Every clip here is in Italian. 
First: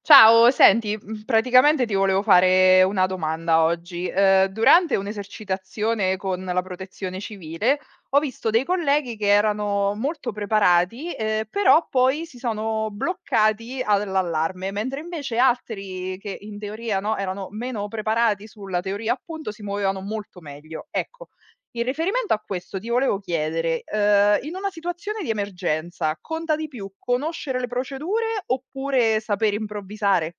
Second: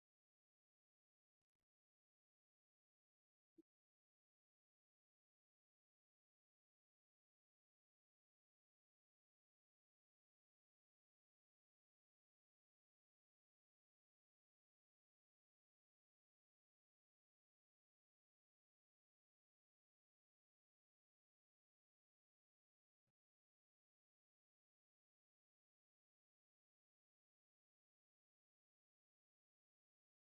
Ciao, senti, praticamente ti volevo fare una domanda oggi. Durante un'esercitazione con la protezione civile, ho visto dei colleghi che erano molto preparati, però poi si sono bloccati all'allarme, mentre invece altri che in teoria, no, erano meno preparati sulla teoria appunto, si muovevano molto meglio. Ecco, in riferimento a questo ti volevo chiedere, in una situazione di emergenza conta di più conoscere le procedure oppure saper improvvisare?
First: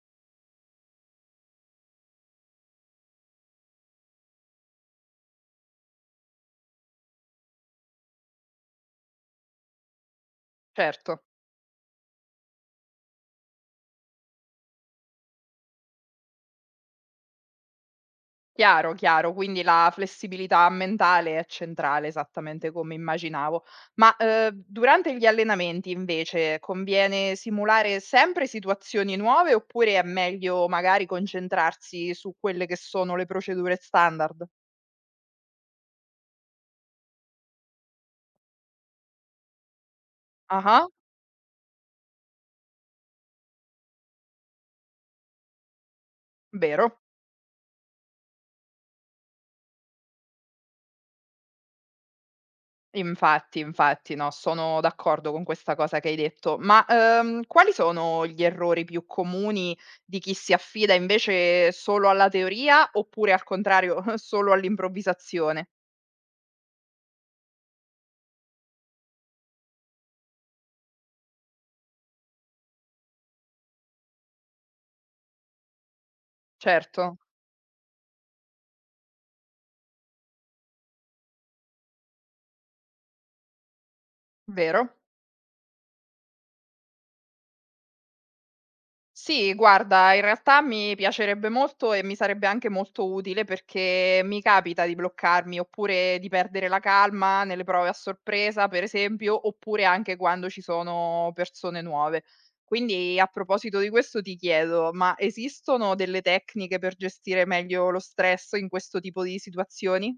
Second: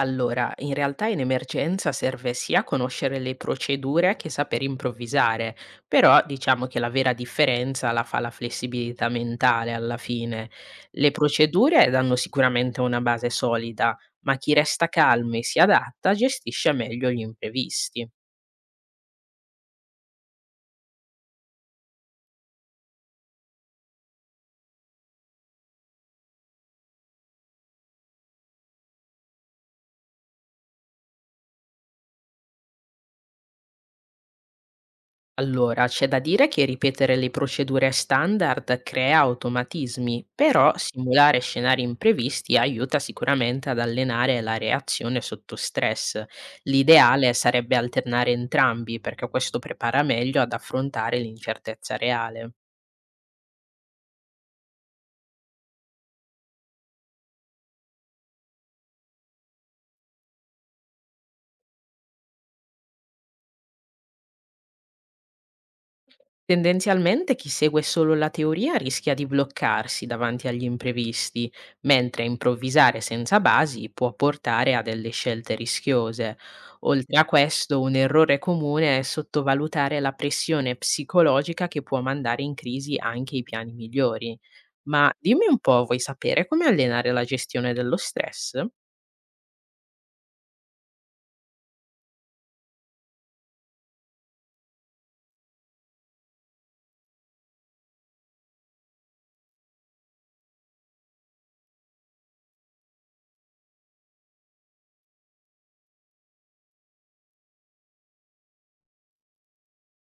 Allora, in realtà in emergenza serve sia conoscere le procedure che saper improvvisare, però diciamo che la vera differenza la fa la flessibilità mentale alla fine. Le Certo, procedure danno sicuramente una base solida, ma chi resta calmo e si adatta gestisce meglio gli imprevisti. chiaro, chiaro, quindi la flessibilità mentale è centrale, esattamente come immaginavo. Ma, durante gli allenamenti invece conviene simulare sempre situazioni nuove oppure è meglio magari concentrarsi su quelle che sono le procedure standard? Allora, c'è da dire che ripetere le procedure standard crea automatismi, però Ah-ah, simulare scenari imprevisti aiuta sicuramente ad allenare la reazione sotto stress. vero. L'ideale sarebbe alternare entrambi perché questo prepara meglio ad affrontare l'incertezza reale. Infatti, infatti, no, sono d'accordo con questa cosa che hai detto. Ma, quali sono gli errori più comuni di chi si affida invece solo alla teoria oppure al contrario solo all'improvvisazione? Tendenzialmente chi segue solo la teoria rischia di bloccarsi davanti agli imprevisti, mentre improvvisare senza basi può portare a delle scelte rischiose. Oltre Certo, a questo, un errore comune è sottovalutare la pressione psicologica che può mandare in crisi anche i piani migliori. vero? Ma dimmi un po', vuoi sapere come allenare la gestione dello stress? Sì, guarda, in realtà mi piacerebbe molto e mi sarebbe anche molto utile perché mi capita di bloccarmi oppure di perdere la calma nelle prove a sorpresa, per esempio, oppure anche quando ci sono persone nuove. Quindi a proposito di questo ti chiedo, ma esistono delle tecniche per gestire meglio lo stress in questo tipo di situazioni?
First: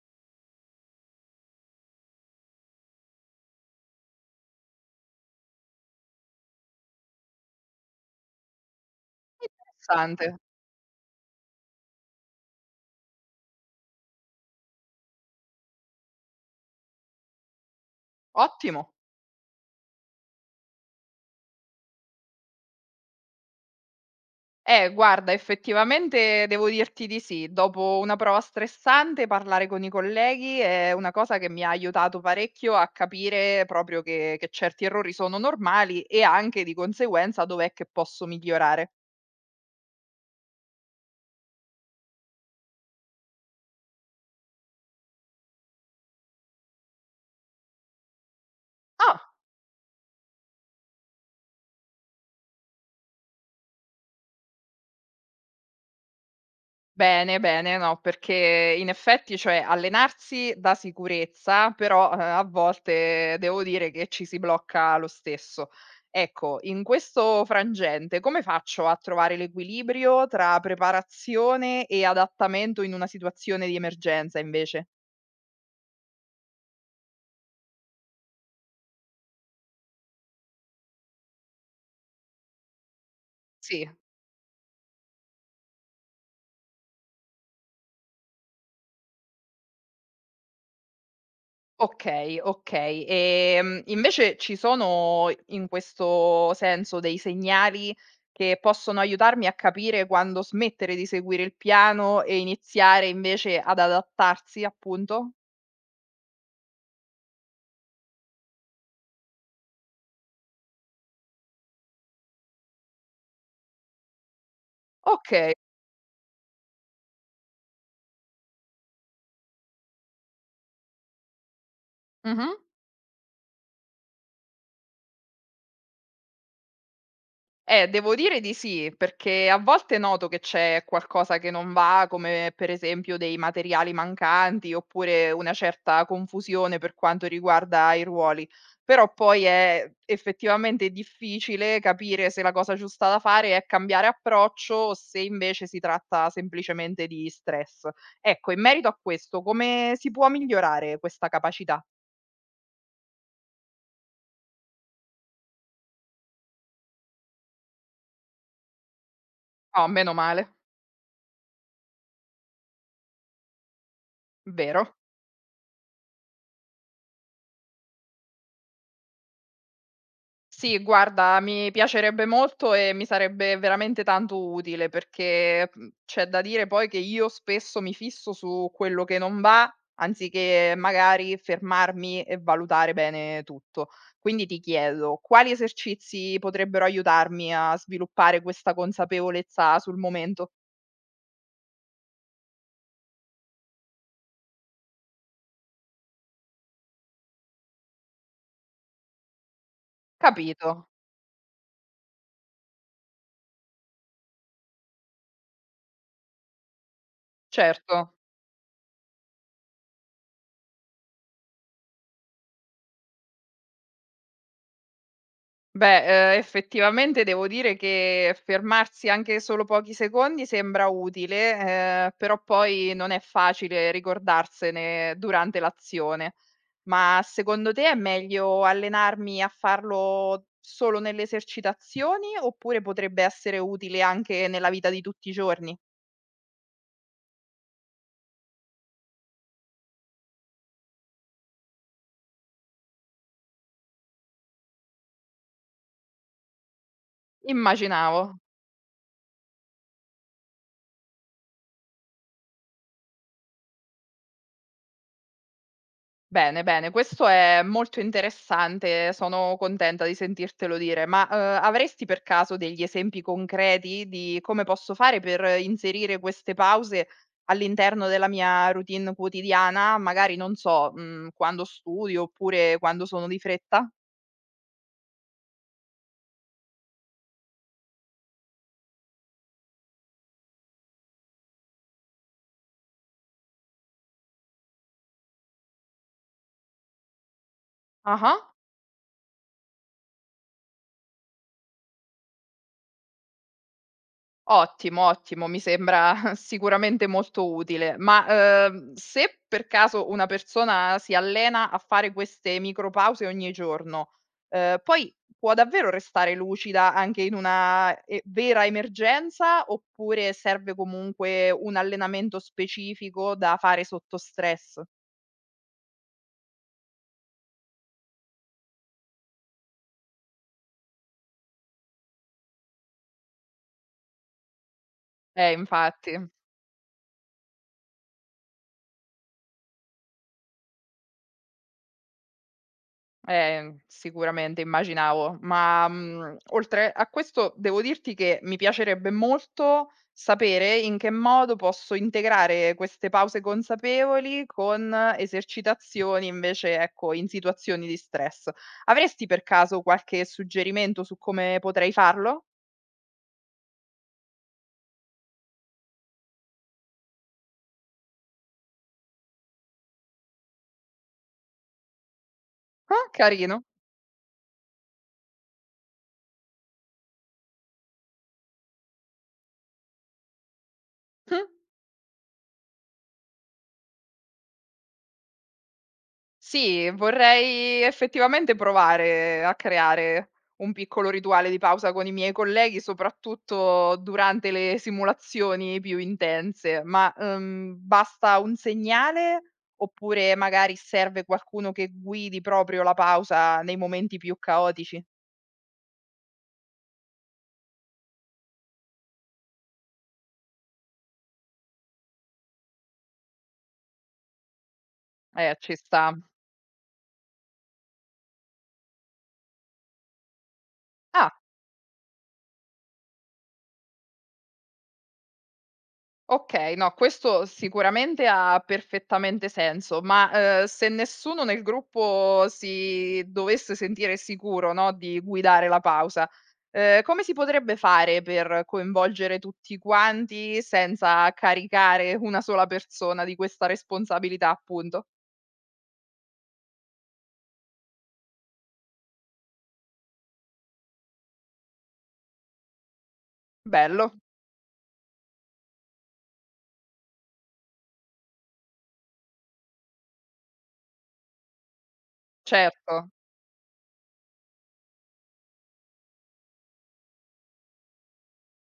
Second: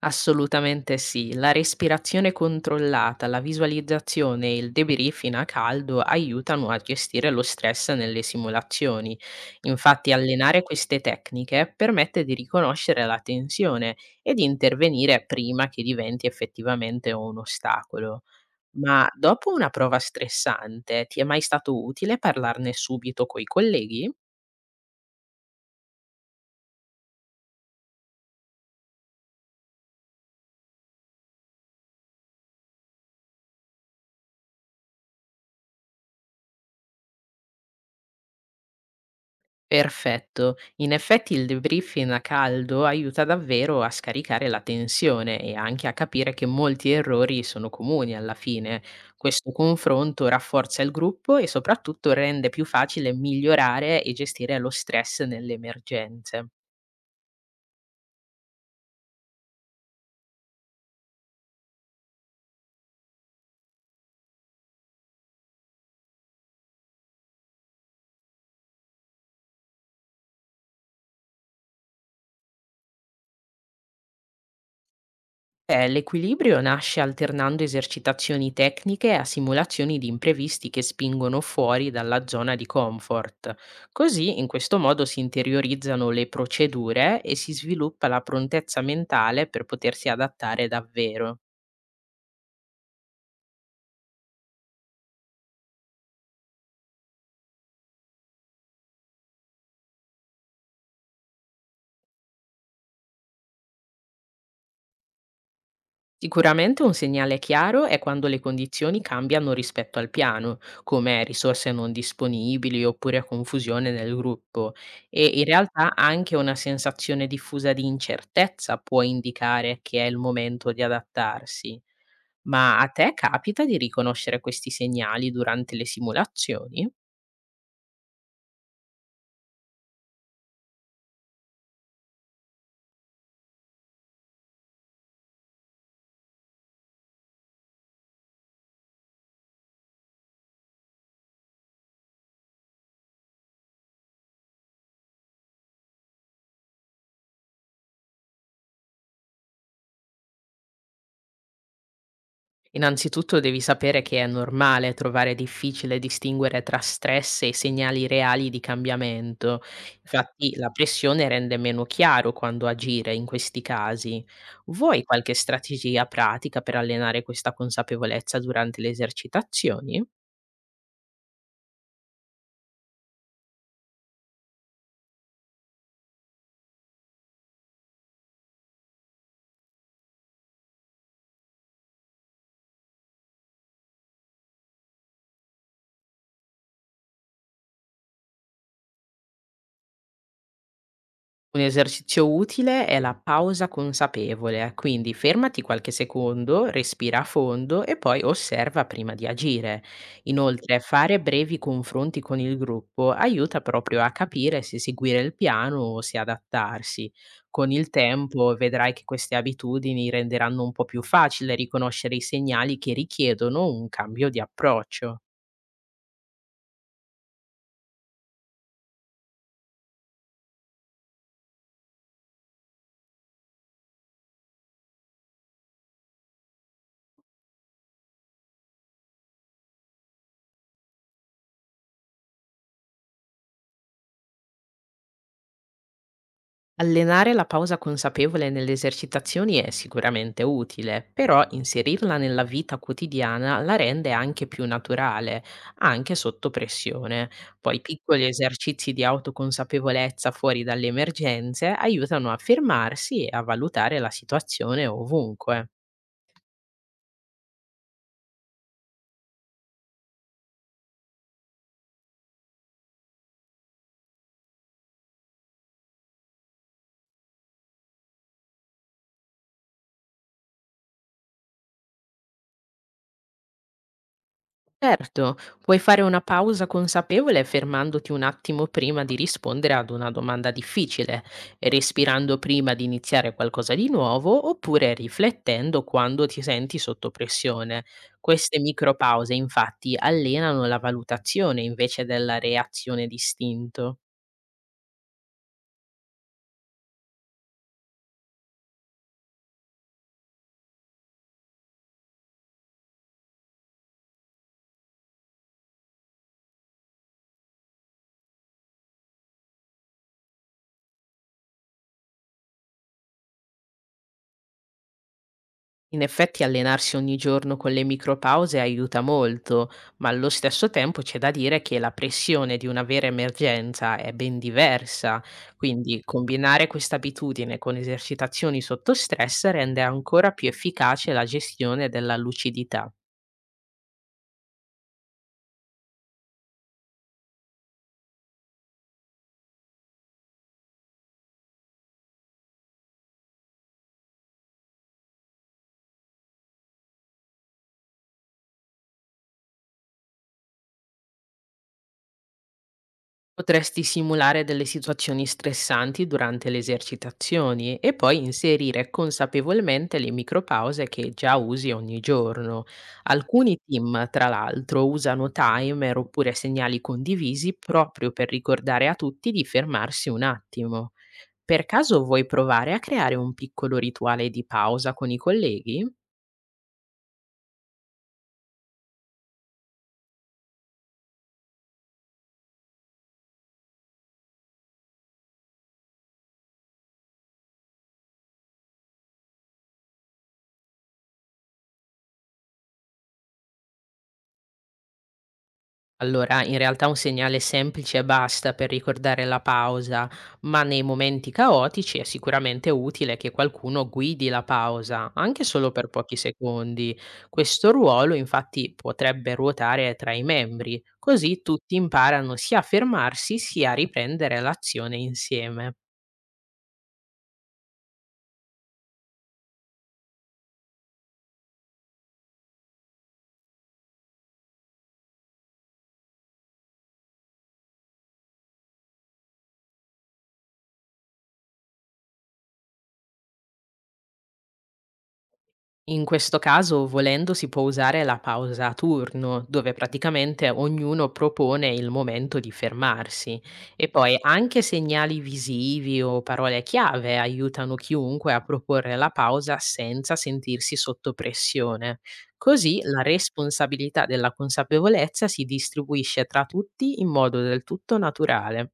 Assolutamente sì, la respirazione controllata, la visualizzazione e il debriefing a caldo aiutano a gestire lo stress nelle simulazioni. Infatti Interessante, allenare queste tecniche permette di riconoscere la tensione e di intervenire prima che diventi effettivamente un ostacolo. ottimo. Ma dopo una prova stressante, ti è mai stato utile parlarne subito coi colleghi? Guarda, effettivamente devo dirti di sì. Dopo una prova stressante, parlare con i colleghi è una cosa che mi ha aiutato parecchio a capire proprio che certi errori sono normali e anche, di conseguenza, dov'è che posso migliorare. Perfetto. In effetti il debriefing a caldo aiuta davvero a scaricare la tensione e anche a capire che molti errori sono comuni alla fine. Ah! Questo confronto rafforza il gruppo e soprattutto rende più facile migliorare e gestire lo stress nelle emergenze. Bene, bene, no, perché in effetti, cioè, allenarsi dà sicurezza, però, a volte devo dire che ci si blocca lo stesso. Ecco, in questo frangente come faccio a trovare l'equilibrio tra preparazione e adattamento in una situazione di emergenza invece? L'equilibrio nasce alternando esercitazioni tecniche a simulazioni di imprevisti che spingono fuori dalla zona di comfort. Sì. Così, in questo modo, si interiorizzano le procedure e si sviluppa la prontezza mentale per potersi adattare davvero. Okay, okay. Invece ci sono in questo senso dei segnali che possono aiutarmi a capire quando smettere di seguire il piano e iniziare invece ad adattarsi, appunto? Sicuramente un segnale chiaro è quando le condizioni cambiano rispetto al piano, come risorse non disponibili oppure confusione nel gruppo. E in Okay. realtà anche una sensazione diffusa di incertezza può indicare che è il momento di adattarsi. Mh-mh. Ma a te capita di riconoscere questi segnali durante le simulazioni? Devo dire di sì, perché a volte noto che c'è qualcosa che non va, come per esempio dei materiali mancanti oppure una certa confusione per quanto riguarda i ruoli. Però poi è effettivamente difficile capire se la cosa giusta da fare è cambiare approccio o se invece si tratta semplicemente di stress. Ecco, in merito a questo, come si può migliorare questa capacità? Innanzitutto devi sapere che è normale trovare difficile distinguere tra stress e segnali reali di cambiamento. Oh, meno male, Infatti la pressione rende meno chiaro quando agire in questi casi. vero. Vuoi qualche strategia pratica per allenare questa consapevolezza durante le esercitazioni? Sì, guarda, mi piacerebbe molto e mi sarebbe veramente tanto utile perché, c'è da dire poi che io spesso mi fisso su quello che non va, anziché magari fermarmi e valutare bene tutto. Quindi ti chiedo, quali esercizi potrebbero aiutarmi a sviluppare questa consapevolezza sul momento? Un esercizio utile è la pausa consapevole, quindi fermati qualche secondo, respira a fondo e poi osserva prima di agire. Capito, Inoltre, fare brevi confronti con il gruppo aiuta proprio a capire se seguire il piano o se adattarsi. Con il certo. tempo vedrai che queste abitudini renderanno un po' più facile riconoscere i segnali che richiedono un cambio di approccio. Beh, effettivamente devo dire che fermarsi anche solo pochi secondi sembra utile, però poi non è facile ricordarsene durante l'azione. Ma secondo te è meglio allenarmi a farlo solo nelle esercitazioni, oppure potrebbe essere utile anche nella vita di tutti i giorni? Allenare la pausa consapevole nelle esercitazioni è sicuramente utile, però inserirla nella vita quotidiana la rende anche più naturale, anche sotto pressione. Poi Immaginavo. piccoli esercizi di autoconsapevolezza fuori dalle emergenze aiutano a fermarsi e a valutare la situazione ovunque. Bene, bene, questo è molto interessante, sono contenta di sentirtelo dire, ma avresti per caso degli esempi concreti di come posso fare per inserire queste pause all'interno della mia routine quotidiana? Magari non so, quando studio oppure quando sono di fretta? Certo, puoi fare una pausa consapevole fermandoti un attimo prima di rispondere ad una domanda difficile, respirando prima di iniziare qualcosa di nuovo oppure riflettendo quando ti senti sotto pressione. Ah. Queste micropause infatti allenano la valutazione invece della reazione d'istinto. Ottimo, ottimo, mi sembra sicuramente molto utile. Ma, se per caso una persona si allena a fare queste micropause ogni giorno, poi può davvero restare lucida anche in una e vera emergenza, oppure serve comunque un allenamento specifico da fare sotto stress? In effetti allenarsi ogni giorno con le micropause aiuta molto, ma allo stesso tempo c'è da dire che la pressione di una vera emergenza è ben diversa, quindi Infatti. combinare questa abitudine con esercitazioni sotto stress rende ancora più efficace la gestione della lucidità. Sicuramente immaginavo, ma, oltre a questo devo dirti che mi piacerebbe molto sapere in che modo posso integrare queste pause consapevoli con esercitazioni invece, ecco, in situazioni di stress. Avresti per caso qualche suggerimento su come potrei farlo? Potresti simulare delle situazioni stressanti durante le esercitazioni e poi inserire consapevolmente le micropause che già usi ogni giorno. Ah, Alcuni carino. team, tra l'altro, usano timer oppure segnali condivisi proprio per ricordare a tutti di fermarsi un attimo. Mh. Per caso vuoi provare a creare un piccolo rituale di pausa con i colleghi? Sì, vorrei effettivamente provare a creare un piccolo rituale di pausa con i miei colleghi, soprattutto durante le simulazioni più intense, ma, basta un segnale oppure magari serve qualcuno che guidi proprio la pausa nei momenti più caotici? Allora, in realtà un segnale semplice basta per ricordare la pausa, ma nei momenti caotici è sicuramente utile che qualcuno guidi la pausa, anche solo Ci per sta. pochi secondi. Questo ruolo infatti potrebbe ruotare tra i membri, Ah. così tutti imparano sia a fermarsi sia a riprendere l'azione insieme. Okay, no, questo sicuramente ha perfettamente senso, ma, se nessuno nel gruppo si dovesse sentire sicuro, no, di guidare la pausa, come si potrebbe fare per coinvolgere tutti quanti senza caricare una sola persona di questa responsabilità, appunto? In questo caso, volendo, si può usare la pausa a turno, dove praticamente ognuno propone il momento di fermarsi. E poi Bello, anche segnali visivi o parole chiave aiutano chiunque a proporre la pausa senza sentirsi sotto pressione. Così la certo. responsabilità della consapevolezza si distribuisce tra tutti in modo del tutto naturale.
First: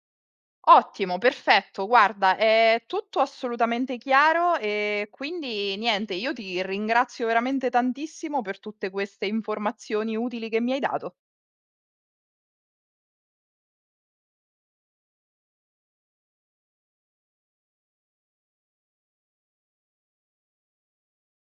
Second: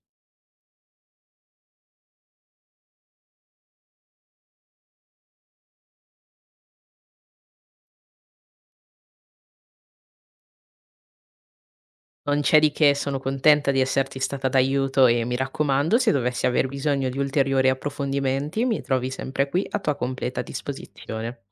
Ottimo, perfetto. Guarda, è tutto assolutamente chiaro e quindi niente, io ti ringrazio veramente tantissimo per tutte queste informazioni utili che mi hai dato. Non c'è di che, sono contenta di esserti stata d'aiuto e mi raccomando, se dovessi aver bisogno di ulteriori approfondimenti, mi trovi sempre qui a tua completa disposizione.